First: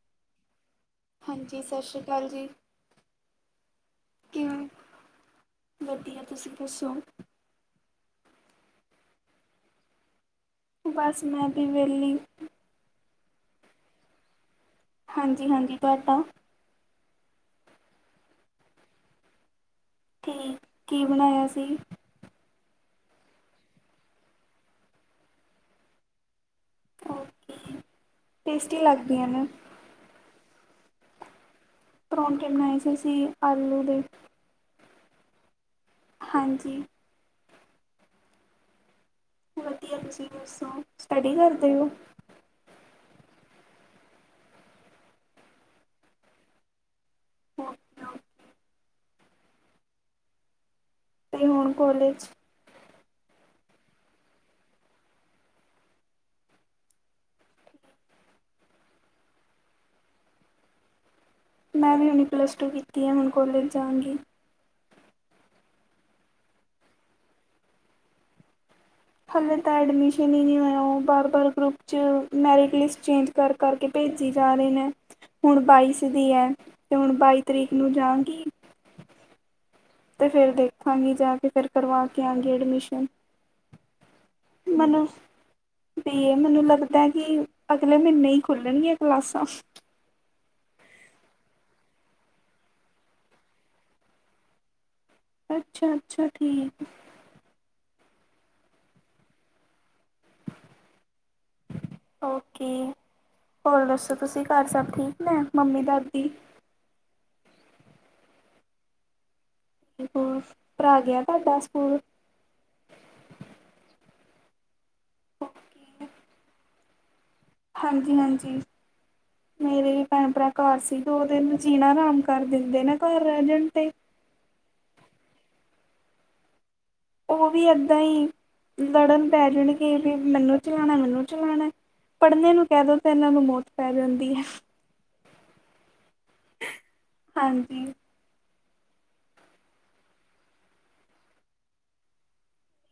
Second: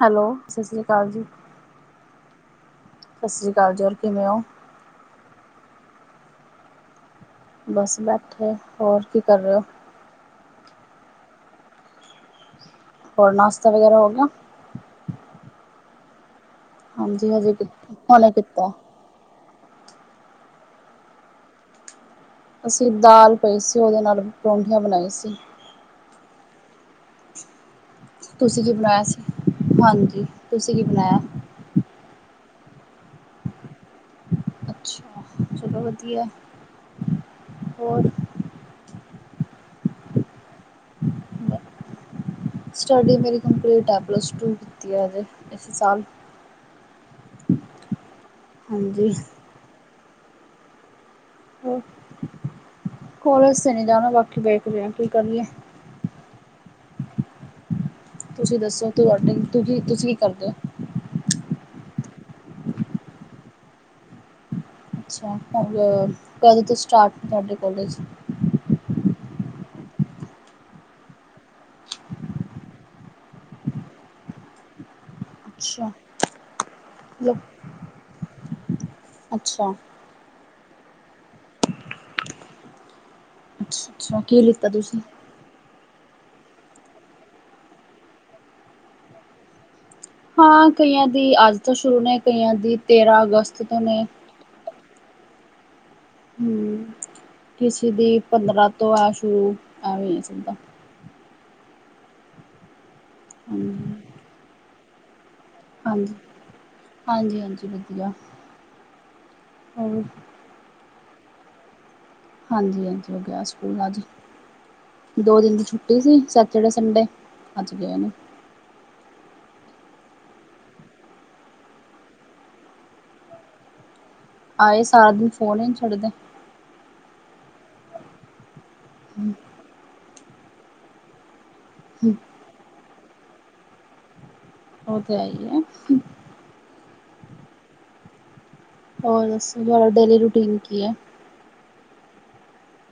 Hello, ਸਸ ਸ੍ਰੀ ਅਕਾਲ ਜੀ। ਜੀ, ਸਸ ਸ਼੍ਰੀ ਕਾਲ ਜੀ। ਸਸ ਸ੍ਰੀ ਅਕਾਲ ਜੀ। ਹੋਰ ਕਿਵੇਂ ਓਂ? ਬੈਠੀ ਆਂ। ਤੁਸੀਂ ਦੱਸੋ? ਬਸ ਬੈਠੇ। ਹੋਰ ਕੀ ਕਰ ਰੇ ਓ? ਬਸ ਮੈਂ ਬੀ ਵੇਲੀ। ਹੋਰ ਨਾਸਤਾ ਵਗੈਰਾ ਹੋ ਗਿਆ? ਹਾਂਜੀ-ਹਾਂਜੀ ਤੁਆਡਾ ਹਾਂਜੀ ਹਜੇ ਪੀਤ, ਹੋਨੇ ਪੀਤੈ। ਕੀ, ਕੀ ਬਨਾਇਆ ਸੀ? ਅਸੀਂ ਦਾਲ ਪਈ ਸੀ, ਓਦੇ ਨਾਲ ਪਰੋਠੀਆਂ ਬਨਾਈ ਸੀ। ਓਕੇ ਤੁਸੀਂ ਕੀ ਟੇਸਟੀ ਬਨਾਇਆ ਸੀ? ਲੱਗਦੀਆਂ ਨੇ ਹਾਂਜੀ, ਤੁਸੀਂ ਕੀ ਬਨਾਇਐ? ਪਰੌਂਠੇ ਬਨਾਏ ਸੀ ਅਸੀਂ ਆਲੂ ਦੇ। ਅੱਛਾ ਚਲੋ ਵਧੀਐ। ਹਾਂਜੀ ਹੋਰ? ਵਧੀਆ। ਤੁਸੀ ਦੱਸੋ, ਸਟਡੀ ਕਰਦੇ ਓ? ਸਟੱਡੀ ਮੇਰੀ ਕੰਪਲੀਟ ਐ। ਪਲੱਸ ਟੂ ਕੀਤੀ ਐ ਹਜੇ ਈਸੀ ਸਾਲ। ਓਕੇ-ਓਕੇ। ਹਾਂਜੀ। ਤੇ ਹੂਨ ਕੋਲੇਜ। ਕੌਲੇਸ ਤੇ ਨੀਂ ਜਾਣਾ ਬਾਕੀ ਵੇਖਦੇਆਂ ਕੀ ਕਰੀਏ। ਤੁਸੀ ਦੱਸੋ ਤੁਆਡੀ ਤੁਦੀ ਤੁਸੀ ਕੀ ਕਰਦੇ ਓ? ਮੈਂਵੀ ਹੂਨ ਪਲੱਸ ਟੂ ਕੀਤੀ ਐ ਹੁਨ ਕੋਲੇਜ ਜਾਂਗੀ। ਅੱਛਾ ਅਰ, ਕਦੋ ਤੋ ਸਟਾਟ ਨ ਧਾਡੇ ਕੌਲੇਜ? ਹਾਲੇ ਤਾਂ ਐਡਮਿਸ਼ਨ ਈ ਨੀਂ ਓਇਆ। ਓ ਬਾਰ-ਬਾਰ ਗਰੁੱਪ 'ਚ, ਮੈਰਿਟ ਲਿਸ ਚੇਂਜ ਕਰ-ਕਰ ਕੇ ਭੇਜੀ ਜਾ ਰੀ ਨੇਂ। ਹੁਣ ਅੱਛਾ ਬਾਈਸ ਦੀ ਐ ਤੇ ਹੁਣ ਮਤਲਬ ਬਾਈ ਤਰੀਕ ਨੂੰ ਜਾਂਅਗੀ। ਅੱਛਾ। ਤੇ ਫੇਰ ਦੇਖਾਂਗੀ ਜਾ ਕੇ ਫੇਰ ਕਰਵਾ ਕੇ ਆਂਗੀ ਐਡਮਿਸ਼ਨ। ਅੱਛਾ ਅੱਛਾ। ਕੀ ਲਿੱਤਾ ਤੁਸੀ? ਮੈਨੂੰ ਬੀ ਏ। ਮੇਨੂੰ ਲੱਗਦੈ ਕਿ ਅਗਲੇ ਮੀਂਨ੍ਹੇ ਈਂ ਖੁੱਲਨਗੀਆਂ ਕਲਾਸਾਂ। ਹਾਂ, ਕਈਆਂ ਦੀ ਅੱਜ ਤੋਂ ਸ਼ੁਰੂ ਨੇ, ਕਈਆਂ ਦੀ ਤੇਰਾ ਅਗਸਤ ਤੋਂ ਨੇ। ਅੱਛਾ- ਅੱਛਾ ਠੀਕ ਹਮ ਅ। ਕਿਸੇ ਦੀ ਪੰਦਰਾਂ ਤੋਂ ਐ ਸ਼ੁਊ, ਐਵੇਈ ਅ ਜੰਦੈ। ਓਕੇ, ਹੋਰ ਹਾਂਜੀ ਦੱਸੋ ਤੁਸੀ ਘਰ ਸਭ ਠੀਕ ਨੇ? ਮੰਮੀ ਹਾਂਜੀ, ਦਾਦੀ ਹਾਂਜੀ- ਹਾਂਜੀ ਵਧੀਆ। ਹੋਰ ਔਰ, ਭਰਾ ਗਿਆ ਤਾਢਾ ਸਕੂਲ? ਹਾਂਜੀ- ਹਾਂਜੀ ਓ ਗਿਆ ਸਕੂਲ ਅੱਜ, ਦੋ ਦਿਨ ਦੀ ਛੁੱਟੀ ਸੀ। Saturday- Sunday. ਅੱਜ ਗਏ ਨੇ ਹਾਂਜੀ -ਹਾਂਜੀ। ਮੇਰੇ ਭੈਣ- ਭਰਾ ਘਰ ਸੀ, ਦੋ ਦਿਨ ਜੀਨਾ ਹਰਾਮ ਕਰ ਦਿੰਦੇ ਨੇ, ਘਰ ਰੈਅਜਣ ਤੇ। ਆਏ ਸਾਰਾ ਦਿਨ, ਫੋਨ ਈ ਨੀਂ ਛਡਦੇ। ਓਵੀ ਐਦਾਂਈਂ ਲੜਨ ਪੈ ਜਾਣਗੇ ਵੀ, ਮੈਨੂੰ ਚਲਾਣੈ, ਮੈਨੂੰ ਚਲਾਣੈ। ਹੂੰਅ। [unintelligible] ਪੜ੍ਹਨੇ ਨੂੰ ਕੈਦੋ ਤਾ, ਐਨਾਂ ਨੂੰ ਮੋਤ ਪੈ ਜਾਂਦੀ ਐ। ਓ ਤੇ ਐਈ ਐ। ਅਹ ਹਾਂਜੀ। [unintelligible] ਹੋਰ, ਦੱਸੋ ਤੁਹਾਡਾ‌ ਡੇਲੀ - ਰੂਟੀਨ ਕੀ ਐ?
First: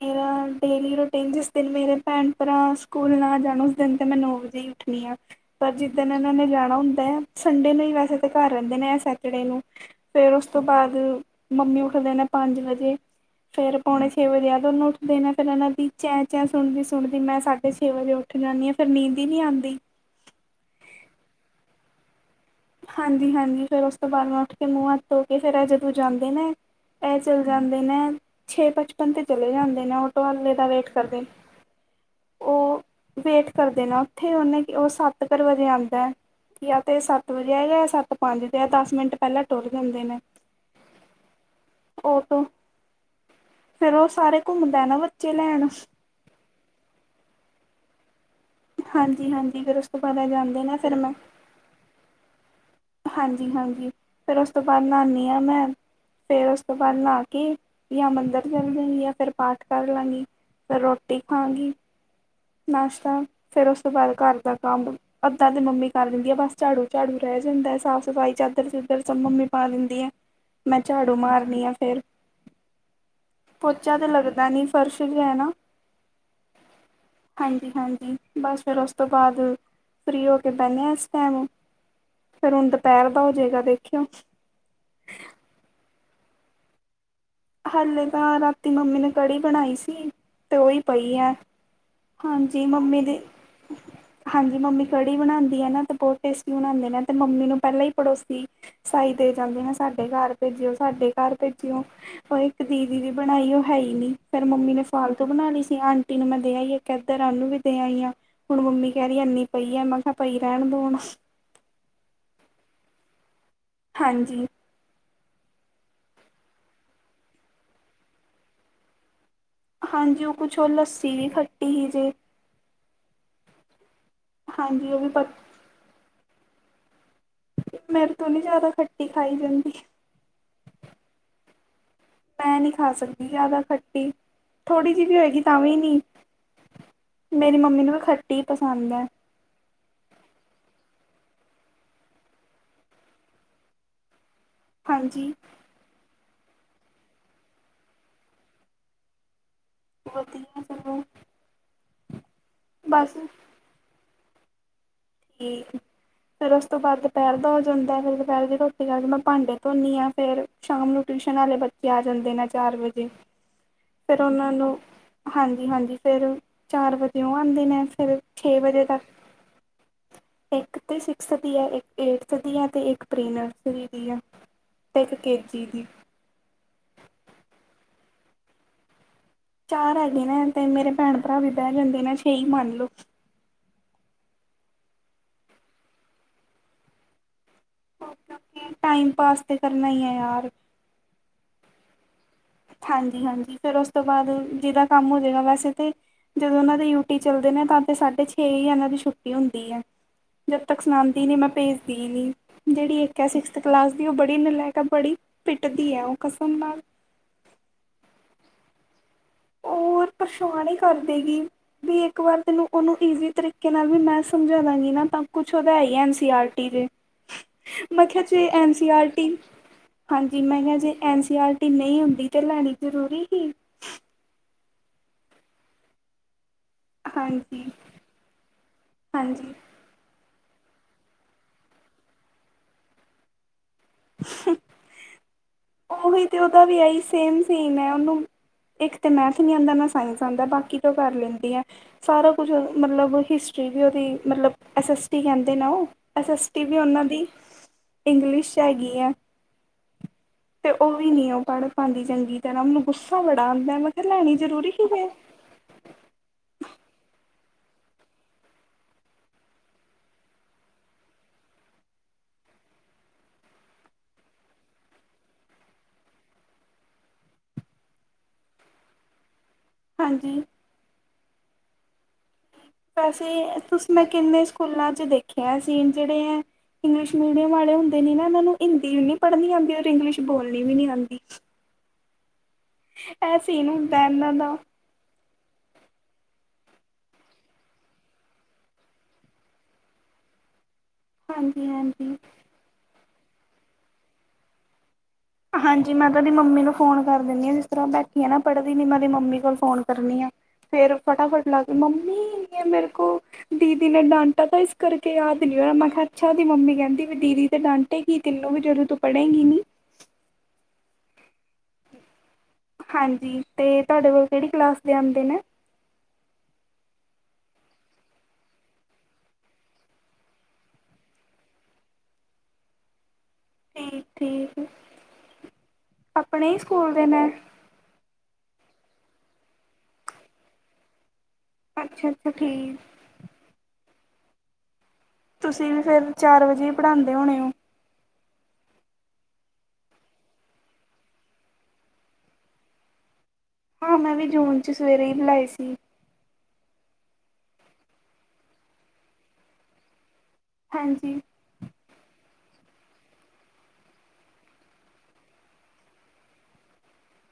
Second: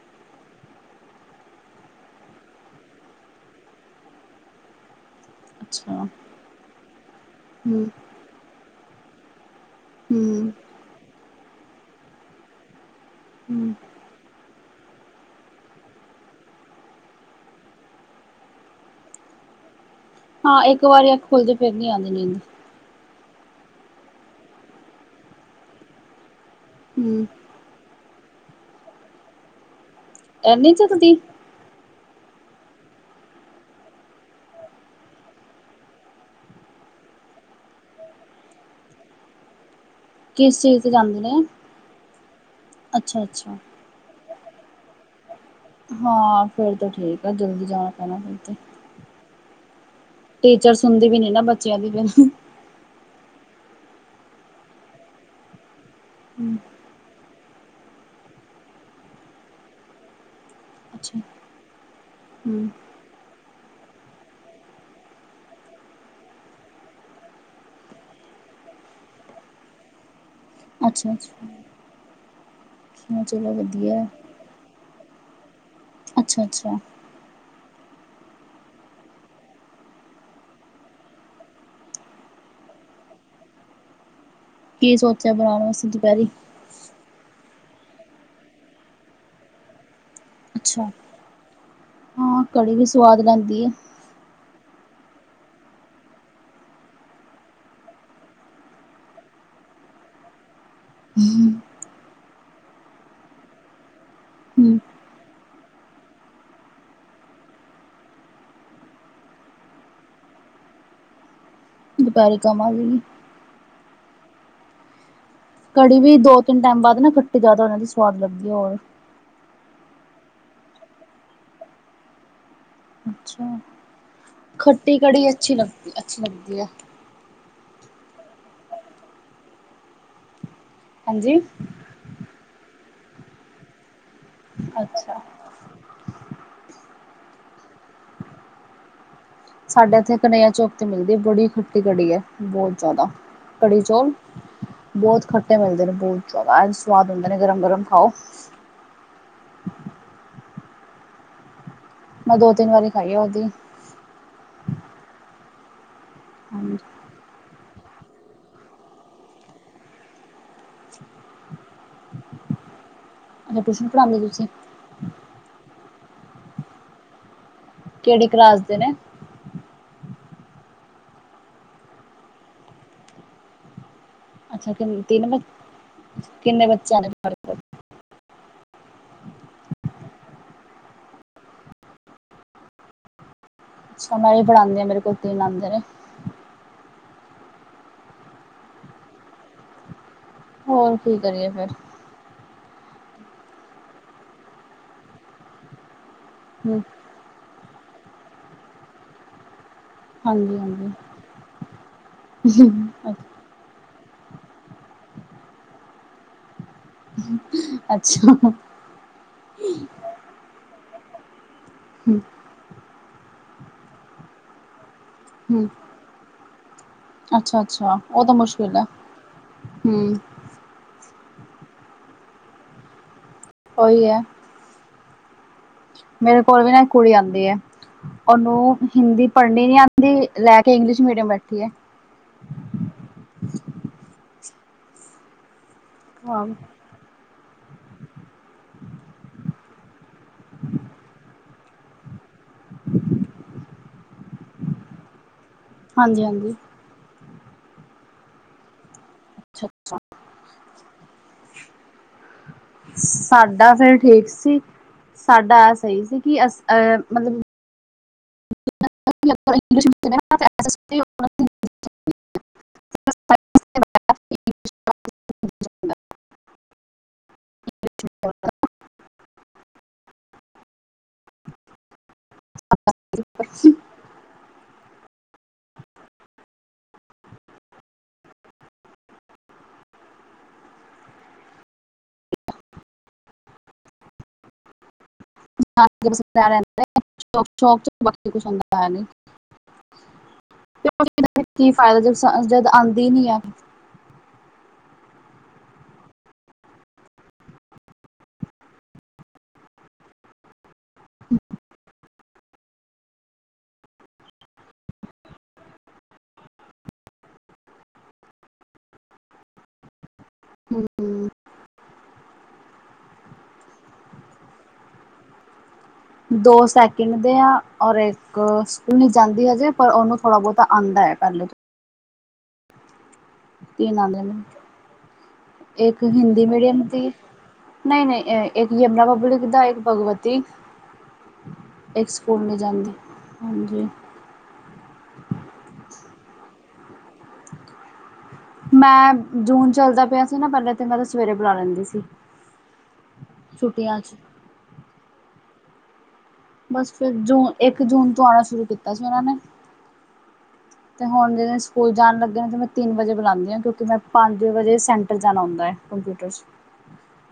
ਮੇਰਾ ਡੇਲੀ- ਰੂਟੀਨ, ਜਿਸ ਦਿਨ ਮੇਰੇ ਭੈਣ- ਭਰਾ ਸਕੂਲ ਨਾ ਜਾਣ, ਉਸ ਦਿਨ ਤੇ ਮੈਂ ਨੋ ਵਜੇ ਈ ਉੱਠਣੀ ਆ। ਪਰ ਅੱਛਾ ਜਿੱਦਣ ਐਨਾਂ ਨੇ ਜਾਣਾ, ਉਂਦੈ ਸੰਡੇ ਹੂੰ ਨੂਈ ਵੈਸੇ ਤੇ ਘਰ ਰੈਂਦੇ ਨੇ, ਐ ਸੈਟਡੇ ਨੂੰ। ਫੇਰ ਉਸ ਹੂੰ ਤੋਂ ਬਾਅਦ, ਮੰਮੀ ਉੱਠਦੇ ਨੇ ਪੰਜ ਵਜੇ, ਹੂੰ ਫੇਰ ਪੌਣੇ ਛੇ ਵਜੇ ਦੋਨੋਂ ਉੱਠਦੇ ਨੇ ਫਿਰ ਐਂਨਾਂ ਦੀ ਚੈਂ- ਚੈਂ, ਸੁਣਦੀ- ਸੁਣਦੀ, ਮੈਂ ਸਾਢੇ ਛੇ ਵਜੇ ਉੱਠ ਜਾਂਨੀ ਐਂ। ਫਿਰ ਨੀਂਦ ਈ ਨੀਂ ਆਂਦੀ। ਹਾਂ ਇੱਕ ਵਾਰੀ ਅੱਖ ਖੁਲ ਜੇ, ਫਿਰ ਨੀ ਆਂਦੀ ਨੀਂਦ। ਹਾਂਜੀ- ਹਾਂਜੀ ਫਿਰ ਉਸ ਤੋ ਬਾਦ ਮੈਂ ਉੱਠ ਕੇ ਮੂੰਅ ਹੱਥ ਧੋ ਕੇ ਫਿਰ, ਐ ਜਦੋ ਜਾਂਦੇ ਨਾ, ਐ ਹੂੰ ਚਲ ਜਾਂਦੇ ਨੇ, ਛੇ ਪਚਪਨ ਤੇ ਚਲੇ ਜਾਂਦੇ ਨੇ, ਆਟੋ ਆਲੇ ਦਾ ਇਨੀ ਵੇਟ ਜਲਦੀ ਕਰਦੇ। ਉਅ ਵੇਟ ਕਰਦੇ ਨਾ, ਉੱਥੇ ਉਅਨੇ ਕ ਉਅ ਸੱਤ ਕਰ ਵਜੇ ਆਂਦੈ, ਯਾ ਤੇ ਸੱ ਤ ਵਜੇ ਆਏਗਾ, ਯਾ ਸੱਤ ਪੰਜ ਤੇ ਆਏ, ਦਸ ਮਿੰਟ ਪਹਿਲਾ ਟੁੁਰ ਜਾਂਦੇ ਨੇ। ਕਿਸ ਚੀਜ਼ ਤ ਜਾਂਦੇ ਨੇ? ਅੱਛਾ -ਅੱਛਾ। ਫਿਰ ਉਅ ਸਾਰੇ, ਘੁੰਮਦੈ ਨਾ ਬੱਚੇ ਲੈਣ। ਹਾਂਅ ਫੇਰ ਤ ਠੀਕ ਐ, ਜਲਦੀ ਜਾਣਾ ਪੈਣੈ ਫਿਰ ਤੇ। ਹਾਂਜੀ- ਹਾਂਜੀ ਫਿਰ ਉਸ ਤੋਂ ਬਾਅਦ ਜਾਂਦੇ ਟੀਚਰ ਨਾ ਫਿਰ ਸੁਣਦੀ ਮੈਂ ਵੀ ਨੀਂ ਨਾ, ਬੱਚਿਆਂ ਦੀ ਫਿਰ। [unintelligible] ਹਾਂਜੀ -ਹਾਂਜੀ ਫਿਰ ਉਸ ਤੋਂ ਬਾਅਦ, ਨਾਂਅਨੀਂਆਂ ਮੈਂ ਫੇਰ ਹੂੰ ਉਸ ਤੋ ਬਾਅਦ ਨਾਂਅ ਕੇ, ਜਾ ਮੰਦਰ ਚਲਜਾਂਗੀ ਯਾ ਫਿਰ ਪਾਠ ਕਰ ਲਾਂਗੀ। ਫਿਰ ਰੋਟੀ ਅੱਛਾ ਖਾਂਗੀ। ਹੂੰ ਨਾਸ਼ਤਾ, ਫਿਰ ਉਸ ਤੋਂ ਬਾਅਦ ਘਰ ਦਾ ਕੰਮ ਅੱਧਾਂ ਤੇ ਮੰਮੀ ਕਰ ਦਿੰਦੀ ਹੈ। ਬੱਸ ਝਾੜੂ -ਝਾੜੂ ਰਹਿ ਜਾਂਦਾ ਹੈ। ਸਾਫ਼ ਸਫ਼ਾਈ ਚਾਦਰ ਚਿੱਧਰ ਸਬ ਮੰਮੀ ਪਾ ਦਿੰਦੀ ਆ, ਮੈਂ ਅੱਛਾ ਝਾੜੂ ਅੱਛਾ ਮਾਰਨੀ ਆ, ਫੇਰ ਚਲੋ ਪੋਚਾ ਵਧੀਆ ਤੇ ਲੱਗ ਨਵੀਂ [unintelligible] ਫਰਸ਼ ਵੀ ਹੈਨਾ ਅੱਛਾ- ਅੱਛਾ ਹਾਂਜੀ -ਹਾਂਜੀ ਬੱਸ ਫਿਰ ਉਸ ਤੋਂ ਬਾਅਦ ਫਰੀ ਹੋ ਕੇ, ਬਹਿੰਦੇ ਹਾਂ ਇਸ ਟਾਈਮ ਫਿਰ ਹੁਣ ਦੁਪਹਿਰ ਦਾ, ਹੋ ਜੇਗਾ ਦੇਖਿਓ। ਕੀ ਸੋਚਿਆ, ਬਣਾਉਣ ਵਾਸਤੇ ਦੁਪਹਿਰੀ ਹਲੇ ਤਾਂ ਰਾਤੀ ਮੰਮੀ ਨੇ ਕੜੀ ਬਣਾਈ ਸੀ, ਤੇ ਉਹ ਹੀ ਅੱਛਾ ਪਈ ਐ। ਹਾਂ ਹਾਂਜੀ, ਕੜੀ ਵੀ ਮੰਮੀ ਸਵਾਦ ਨੇ ਲੈਂਦੀ ਹੈ [inaudible] ਹਾਂਜੀ, ਮੰਮੀ ਕੜੀ ਬਣਾਉਂਦੀ ਐ ਨਾ, ਤੇ ਬਹੁਤ ਟੇਸਟੀ ਬਣਾਉਂਦੇ ਨੇ, ਮੈਂ ਤੇ ਮੰਮੀ ਨੂੰ ਪਹਿਲਾਂ ਹੀ ਪੜੋਸੀ ਸਾਈ ਦੇ ਜਾਂਦੇ ਨੇ, ਸਾਡੇ ਘਰ ਭੇਜਿਓ- ਸਾਡੇ ਘਰ ਭੇਜਿਓ। ਉਹ ਇੱਕ ਦੀਦੀ ਦੀ ਬਣਾਈ, ਉਹ ਹੈ ਹੀ ਨੀ ਫੇਰ ਮੰਮੀ ਹੂੰ ਨੇ ਫਾਲਤੂ ਬਣਾ ਲਈ ਸੀ, ਆਂਟੀ ਨੂੰ ਮੈਂ ਦੇ ਆਈ ਇਕ ਏਧਰ ਏਨੂੰ ਆਲੂ ਵੀ ਦੇ ਆਈ ਆ ਹੁਣ, ਮੰਮੀ ਕੈਂਦੀ ਏਨੀ ਪਈ ਐ ਮੈਂ ਕਕੇਆ ਪਈ ਰੈਂਣ ਦੋ ਹੁਣ। ਦੁਪੈਰੇ ਖਾਵਾਂਗੇ ਨੀਂ। ਹਾਂਜੀ। ਕੜੀ ਵੀ ਦੋ-ਤੇਂਨ ਟਾਈਮ ਬਾਦ ਨਾ ਖੱਟੀ ਜਾਦਾ ਹੋ ਜਾਂਦੀ, ਸਵਾਦ ਲੱਗਦੀ ਐ ਹੋਰ। ਹਾਂਜੀ, ਓ ਕੁਛ ਓ ਲੱਸੀ ਵੀ ਖੱਟੀ ਹੀ ਤੇ ਅੱਛਾ, ਹਾਂਜੀ ਖੱਟੀ ਉਹ ਵੀ ਪ ਕੜੀ ਅੱਛੀ ਲੱਗਦੀ, ਅੱਛੀ ਲੱਗਦੀ ਐ। ਮੇਥੋ ਤੋਂ ਨੀ ਜਾਦਾ ਖੱਟੀ ਖਾਈ ਜਾਂਦੀ। ਹਾਂਜੀ ਮੈਂ ਨੀਂ ਖਾ ਸਕਦੀ ਜਾਦਾ ਖੱਟੀ, ਥੋੜ੍ਹੀ ਜੀ ਵੀ ਅੱਛਾ ਹੋਏਗੀ ਤਾਂ ਵੀ ਨੀਂ। ਮੇਰੀ ਮੰਮੀ ਨੂੰ ਵੀ ਖੱਟੀ ਪਸੰਦ ਐ। ਸਾਡੇ ਏਥੇ ਕਨ੍ਹਇਆ ਚੌਕ ਤੇ ਮਿਲਦੀ ਐ, ਬੜੀ ਖੱਟੀ ਕੜੀ ਬੋਤ ਜਾਦਾ ਕੜੀ-ਚੋਲ। ਬੋਤ ਹਾਂਜੀ ਖੱਟੇ ਬੰਨਦੇ ਨੇ ਬੋਤ ਜਾਦਾ, ਐਂ ਸਵਾਦ ਹੁੰਦੇ ਨੇ ਗਰਮ-ਗਰਮ ਖਾਓ। ਵਧੀਆ ਫੇਰ ਓ ਮੈਂ ਦੋ-ਤਿੰਨ ਵਾਰੀ ਖਾਈ ਆ ਓਦੀ। ਠੀਕ। ਫੇਰ ਹਾਂਜੀ ਓਤੋਂ ਬਾਦ ਦੁਪੈਰ ਦਾ ਹੋ ਜਾਂਦੈ, ਫੇਰ ਦੁਪੈਰਦੀ ਰੋਟੀ ਕਰਕੇ ਮੈਂ ਭਾਂਡੇ ਧੋਦੀ ਆਂ ਫਿਰ ਸ਼ਾਮ ਨੂੰ ਟਿਊਸ਼ਨ ਆਲੇ ਬੱਚੇ ਆ ਜਾਂਦੇ ਨੇ, ਚਾਰ ਵਜੇ। ਅੱਛਾ ਟਿਊਸ਼ਨ ਪੜ੍ਹਾਉਂਦੇ ਫੇਰ ਤੁਸੀਂ ਓਨਾਂ ਨੂੰ ਹਾਂਜੀ-ਹਾਂਜੀ ਫੇਰ ਚਾਰ ਵਜੇ ਓ ਆਂਦੇ ਨੇ ਫੇਰ ਕਿਹੜੀ ਛੇ ਕਲਾਸ ਦੇ ਵਜੇ ਨੇ ਤੱਕ ਇੱਕ ਤੇ ਸਿਕਸ ਦੀ ਆ, ਏਕ ਏਟਥ ਦੀ ਆ, ਤੇ ਏਕ ਪ੍ਰੀ ਨਰਸਰੀ ਦੀ ਆ। ਅੱਛਾ ਕਿਨ ਤਿੰਨ ਬ, ਕਿੰਨੇਂ ਬੱਚੇਆਂ ਆਂਦੇ ਚਾਰ ਹੈਗੇ ਨੇ, ਤੇ ਮੇਰੇ ਭੈਣ-ਭਰਾ ਵੀ ਬੈਂ ਜਾਂਦੇ ਨੇ ਛੇ ਈ ਮੰਨ ਲਓ। ਅੱਛਾ ਮੈਂ ਵੀ ਪੜਾਦੀ ਆਂ, ਮੇਰੇ ਕੋਲ ਤਿੰਨ ਆਂਦੇ ਨੇ। ਓਕੇ-ਓਕੇ ਟਾਈਮ ਪਾਸ ਤਾਂ ਕਰਨਾ ਈਐ ਯਾਰ। ਹੋਰ, ਕੀ ਕਰੀਏ ਫੇਰ? ਹਾਂਜੀ-ਹਾਂਜੀ, ਫੇਰ ਉਸ ਤੋਂ ਬਾਦ ਜਿਦਾ ਕੰਮ ਹੋਜੇਗਾ ਵੈਸੇ ਤੇ ਜਦੋਂ ਓਨਾਂ ਹੂੰ ਯ ਟੀ ਚੱਲਦੇ ਨੇ ਤਾਂ ਫੇਰ ਸਾਢੇ ਛੇ ਈ ਐਨਾ ਦੀ ਛੁੱਟੀ ਹੁੰਦੀ ਐ। ਹਾਂਜੀ ਜਦ ਤੱਕ ਹਾਂਜੀ ਸੁਣਾਦੀ ਨੀ ਮੈਂ ਭੇਜਦੀ ਨੀ, ਜੇੜੀ ਇੱਕ ਐ ਸਿਕ ਸਥ ਕਲਾਸ ਦੀ ਓ ਬੜੀ ਨਲੈਕ ਐ ਓ ਬੜੀ ਪਿੱਟਦੀ ਐ, ਓ ਕਸਮ ਨਾਲ। [unintelligible] ਅੱਛਾ। ਔਰ ਪਰੇਸ਼ਾਨ ਈ ਕਰ ਦੇਗੀ ਵੀ ਇੱਕ ਵਾਰ ਤੈਨੂੰ ਓਨੂੰ ਈਜ਼ੀ ਤਰੀਕੇ ਨਾਲ ਵੀ ਮੈਂ ਸਮਝਾਵਾਂਗੀ ਨਾ ਤਾਂ ਕੁਛ ਹੂੰ ਓਦਾ ਐ ਐੱਨ ਸੀ ਆਰ ਟੀ ਦੇ ਅੱਛਾ ਅੱਛਾ ਮਖਿਆ ਉਹ ਤਾਂ ਜੇ ਐਨ ਮੁਸ਼ਕਿਲ ਹੈ ਸੀ ਆਰ ਟੀ, ਹੂੰ ਹਾਂਜੀ ਜਿ ਮੈਂ ਕੇਆ ਜੇ ਐਨ ਸੀ ਆਰ ਟੀ ਨੀਂ ਹੁੰਦੀ ਤਾਂ ਲੈਣੀ ਜਰੂਰੀ ਸੀ। ਓਈ ਐ। ਮੇਰੇ ਕੋਲ ਵੀ ਨਾ ਇੱਕ ਕੁੜੀ ਆਂਦੀ ਐ, ਹਾਂਜੀ ਓਨੂੰ ਹਿੰਦੀ ਹਾਂਜੀ ਪੜ੍ਹਨੀ ਨੀ ਆਂਦ ਦੀ, ਲੈ ਕੇ ਇੰਗਲਿਸ਼ ਮੀਡੀਅਮ ਬੈਠੀ ਐ। [inaudible] ਓਹੀ ਤੇ ਓਦਾ ਵੀ ਐਈ ਸੇਮ ਸੀਨ ਐ, ਓਨੂੰ ਇੱਕ ਤਾਂ ਮੈਥ ਨੀਂ ਆਂਦਾ, ਨਾ ਸਾਇੰਸ ਆਂਦਾ ਬਾਕੀ ਤੇ ਕਰ ਲੈਂਦੀ ਐ। ਸਾਰਾ ਕੁਝ ਮਤਲਬ ਹਿਸਟਰੀ ਵੀ ਓਦੀ ਮਤਲਬ ਐਸ ਐਸ ਟੀ ਕੈਂਦੇ ਨਾ ਓ ਹਾਂਜੀ ਐਸ ਐਸ ਹਾਂਜੀ ਟੀ ਵੀ ਓਨਾਂ ਦੀ, ਇੰਗਲਿਸ਼ 'ਚ ਹੈਗੀ ਐ। ਅੱਛਾ-ਅੱਛਾ। ਤੇ ਓਵੀ ਨੀ ਓ ਪੜ੍ਹ ਪਾਂਦੀ ਚੰਗੀ ਤਰ੍ਹਾਂ, ਮੈਨੂੰ ਗੁੱਸਾ ਬੜਾ ਸਾਡਾ ਆਂਦਾ ਮੈਂ ਫਿਰ ਕੇਆ ਠੀਕ ਲੈਣੀ ਜਰੂਰੀ ਸੀ ਫੇਰ। ਸਾਡਾ ਐ ਸਈ ਸੀ ਕਿ ਅਸ ਅ ਮਤਲਬ [unintelligible] ਹਾਂਜੀ। ਵੈਸੇ, ਤੁਸੀਂ ਮੈਂ ਕਿੰਨੇ ਸਕੂਲਾਂ 'ਚ ਦੇਖਿਆ ਐ ਸੀਨ, ਜੇੜੇ ਐ ਇੰਗਲਿਸ਼ ਮੀਡੀਅਮ ਵਾਲੇ ਹੋਂਦੇ ਨੇ ਨਾ, ਏਨਾਂ ਨੂੰ ਹਿੰਦੀ ਵੀ ਨੀ ਪੜ੍ਹਨੀ ਆਂਦੀ ਔਰ ਇੰਗਲਿਸ਼ ਬੋਲਣੀ ਵੀ ਨੀ ਆਂਦੀ। ਐਹ ਸੀਨ ਹੁੰਦਾ ਇਹਨਾਂ ਦਾ। [inaudible] [inaudible] ਹਾਂਜੀ ਕੀ ਫਾਇਦਾ ਜਦ ਹਾਂਜੀ ਸਾਂ ਜਦ ਆਂਦੀ ਨੀ ਆ। ਹਾਂਜੀ, ਮੈਂ ਤਾਂ ਓਦੀ ਮੰਮੀ ਨੂੰ ਫੋਨ ਕਰ ਦੇਣੀ ਆਂ, ਜਿਸ ਤਰ੍ਹਾਂ ਬੈਠੀਐ ਨਾ, ਪੜ੍ਹਦੀ ਨੀ, ਮੈਂ ਓਦੀ ਮੰਮੀ ਕੋਲ ਫ਼ੋਨ ਕਰਨੀ ਆਂ। ਫੇਰ ਫਟਾਫਟ ਲੱਗ ਗੀ, ਮੰਮੀ ਯੇ ਮੇਰੇ ਕੋ ਦੀਦੀ ਨੇ ਡਾਂਟਾ ਥਾ, ਇਸ ਕਰਕੇ ਯਾਦ ਨੀ ਹੋਇਆ। ਮੈਂ ਕਿਆ, ਅੱਛਾ! ਓਦੀ ਮੰਮੀ ਕਹਿੰਦੀ ਵੀ ਦੀਦੀ ਤੇ ਡਾਂਟ ਡਾਟੇਗੀ ਤੈਨੂੰ ਵੀ, ਜਦੋਂ ਤੂੰ ਪੜੇਗੀ ਨੀ। ਹਮ, ਹਮ। ਹਾਂਜੀ, ਤੇ ਤਾਡੇ ਕੋਲ ਕੇੜੀ ਕਲਾਸ ਦੇ ਆਂਦੇ ਨੇ? ਦੋ ਸੈਕਿੰਡ ਦੇ ਆ, ਔਰ ਇੱਕ ਸਕੂਲ ਨੀ ਜਾਂਦੀ ਹਜੇ, ਪਰ ਓਨੂੰ ਥੋੜ੍ਹਾ-ਬੋਤਾ ਆਂਦੈ, ਪਹਿਲੇ ਤੋਂ। ਤੀਨ ਠੀਕ ਆਂਦੇ ਨੇ, ਠੀਕ ਏਕ ਹਿੰਦੀ ਆਪਣੇ ਹੀ ਮੀਡੀਅਮ ਸਕੂਲ ਦੇ ਦੀ ਨੇ ਨਈਂ-ਨਈਂ ਅੰ ਇੱਕ ਯਮਨਾ ਪਬਲਿਕ ਦਾ, ਇੱਕ ਭਗਵਤੀ ਏਕ ਅੱਛਾ ਅੱਛਾ ਸਕੂਲ ਨੀ ਠੀਕ ਜਾਂਦੇ, ਹਾਂਜੀ। ਤੁਸੀਂ ਵੀ ਫੇਰ ਚਾਰ ਵਜੇ ਈ ਪੜ੍ਹਾਂਦੇ ਹੋਣੇ ਓ? ਮੈਂ, ਜੂਨ ਚੱਲਦਾ ਪਿਆ ਸੀ ਨਾ ਪਹਿਲਾਂ, ਤੇ ਮੈਂ ਤੇ ਸਵੇਰੇ ਬੁਲਾ ਲੈਂਦੀ ਸੀ। ਹਾਂ, ਛੁੱਟੀਆਂ ਮੈਂ ਚ ਵੀ ਜੂਨ 'ਚ ਸਵੇਰੇ ਈ ਬੁਲਾਏ ਸੀ। ਬਸ ਫੇਰ, ਜੂਨ, ਏਕ ਜੂਨ ਤੋਂ ਆਣਾ ਸ਼ੁਰੂ ਕੀਤਾ ਸੀ ਓਨਾਂ ਨੇ। ਤੇ ਹਾਂਜੀ ਹੁਣ ਦਿਨ ਅ 'ਚ ਸਕੂਲ ਜਾਣ ਲੱਗੇ ਨੇ ਤੇ ਮੈਂ ਤਿੰਨ ਵਜੇ ਬੁਲਾਣੀ ਆਂ, ਕਿਉਂਕਿ ਮੈਂ ਪੰਜ ਵਜੇ ਸੈਂਟਰ ਜਾਣਾ ਹੁੰਦਾ ਐ ਕੰਪਿਊਟਰ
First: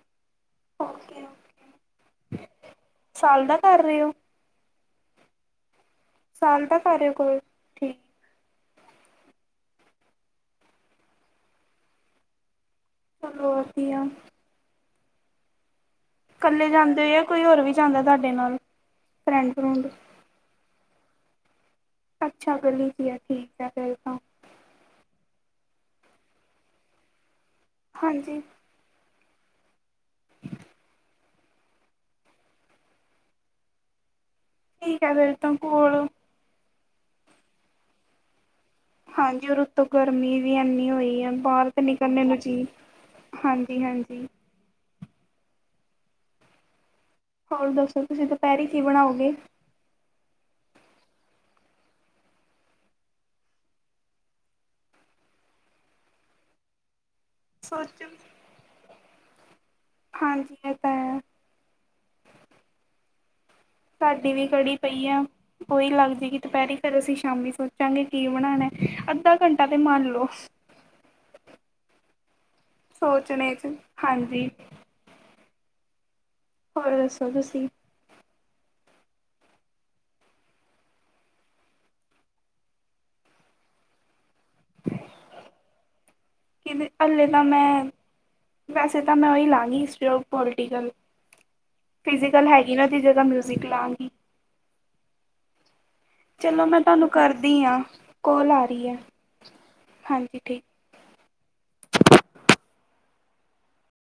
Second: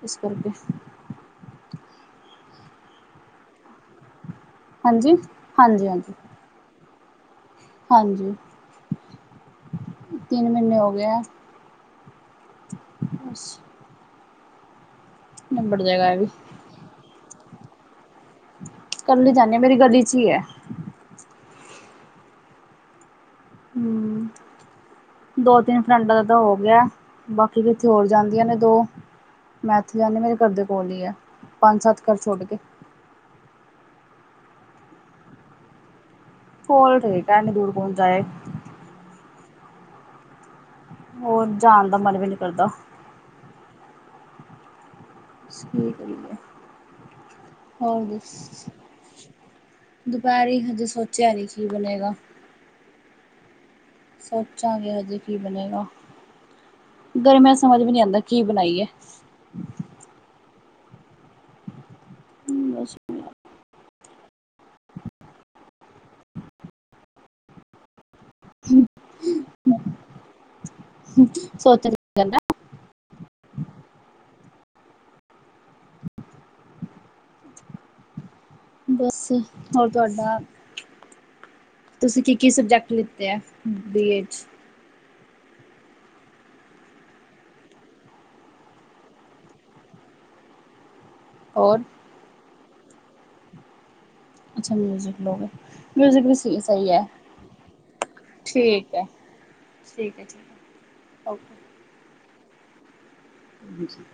ਇਸ ਕਰਕੇ। ਸਾਲ ਦਾ ਕਰ ਰੇ ਓ? ਹਾਂਜੀ? ਹਾਂਜੀ-ਹਾਂਜੀ। ਸਾਲ ਦਾ ਕਰ ਰਏ ਓ ਕੋਰ ਹਾਂਜੀ, ਤਿੰਨ ਮਹੀਨੇ ਹੋ ਗਏ ਆ। ਚਲੋ ਵਧੀਆ। ਨਿੱਬੜ ਜੇਗਾ ਐਵੀ। ਕੱਲੇ ਜਾਂਦੇ ਓ, ਜਾਂ ਕੋਈ ਹੋਰ ਵੀ ਜਾਂਦਾ ਤਾਡੇ ਨਾਲ, ਫਰੇਂਡ-ਫਰੂੰਡ? ਸਈ ਐ। ਅੱਛਾ, ਗਲੀ ਦੀ ਐ, ਠੀਕ। ਹੈ ਫਿਰ ਤਾਂ ਹਮ, ਦੋ ਤਿੰਨ ਫਰੈਂਡਾਂ ਦਾ ਤਾਂ ਹੋ ਗਿਆ। ਬਾਕੀ ਕਿਥੇ ਹੋਰ ਹਾਂਜੀ ਜਾਂਦੀਆਂ ਨੇ ਦੋ। ਮੈਂ ਏਥੇ ਜਾਂਦੀ ਮੇਰੇ ਘਰ ਦੇ ਕੋਲ ਈ ਐ, ਪੰਜ-ਸੱਤ ਘਰ ਛੋਡ ਕੇ। ਠੀਕ ਆ ਫੇਰ ਤਾਂ, ਕੋਲ ਕੋਲ ਠੀਕ ਆ, ਏਨੀਂ ਦੂਰ ਕੋਣ ਜਾਏ। ਹਾਂਜੀ, ਔਰ ਉਤੋਂ ਗਰਮੀ ਵੀ ਐਨੀ ਹੋਈ ਆ, ਹੋਰ ਬਾਰ ਤੇ ਜਾਣ ਦਾ ਮਨ ਨਿਕਲਣੇ ਵੀ ਨਹੀਂ ਨੂੰ ਜੀ ਕਰਦਾ ਹਾਂਜੀ-ਹਾਂਜੀ। ਸਈ ਗੱਲ ਐ। ਹੋਰ ਦੱਸੋ, ਤੁਸੀਂ ਦੁਪੇਰੀ ਕੀ ਬਣਾਓਗੇ? ਦੂਪੇਰੀ ਹਜੇ ਸੋਚਿਆ ਨੀ ਕੀ ਬਣੇਗਾ। ਸੋਚਾਂਗੇ ਹਜੇ ਕੀ ਬਣੇਗਾ। ਗਰਮੀਆਂ 'ਚ' ਸਮਝ ਵੀ ਨੀ ਸੋਚੋ ਆਂਦਾ, ਕੀ ਬਣਾਈਏ? ਹਾਂਜੀ ਇਹ ਤਾਂ ਹੈ। ਤੂੰ ਦੱਸ ਕਿੰਨਾ ਸਾਡੀ ਵੀ ਕੜੀ ਪਈ ਆ, ਉਹੀ ਲੱਗ ਜਾਏਗੀ ਦੁਪਹਿਰੀ, ਫੇਰ ਅਸੀਂ ਸ਼ਾਮੀ ਸੋਚ ਸੋਚਾਂ ਗਏ, ਕੀ ਬਣਾਣਾ, ਅੱਧਾ ਘੰਟਾ ਤੇ ਮੰਨ ਲਓ। ਸੋਚ ਜਾਂਦਾ ਸੋਚਣੇ 'ਚ, ਹਾਂਜੀ। ਹੋਰ ਦੱਸੋ ਤੁਸੀਂ ਬਸ, ਹੋਰ ਤੁਆਡਾ ਤੁਸੀਂ ਕੀ- ਕੀ ਸਬਜੈਕਟ ਲਿੱਤੇ ਆ, ਬੀਏ 'ਚ ਕਿਨੇ ਹਾਲੇ ਨਾ ਮੈਂ ਵੈਸੇ ਤਾਂ ਮੈਂ ਉਹੀ ਲਾਂਗੀ, ਹਿਸਟਰੀ ਔਰ ਪੋਲੀਟੀਕਲ ਹੋਰ। ਫਿਜੀਕਲ ਹੈਗੀ ਨਾ ਉਹਦੀ ਜਗ੍ਹਾ ਮਿਊਜ਼ਿਕ ਲਾਂਗੀ। ਅੱਛਾ ਮਿਊਜ਼ਿਕ ਲਓ ਗਏ। ਮਿਊਜ਼ਿਕ ਵੀ ਚਲੋ ਮੈਂ ਸਹੀ ਐ, ਤੁਹਾਨੂੰ ਕਰਦੀ ਹਾਂ ਕੋਲ ਆ ਰਹੀ ਠੀਕ ਹੈ। ਠੀਕ ਐ ਠੀਕ। ਓਕੇ। ਹਾਂਜੀ।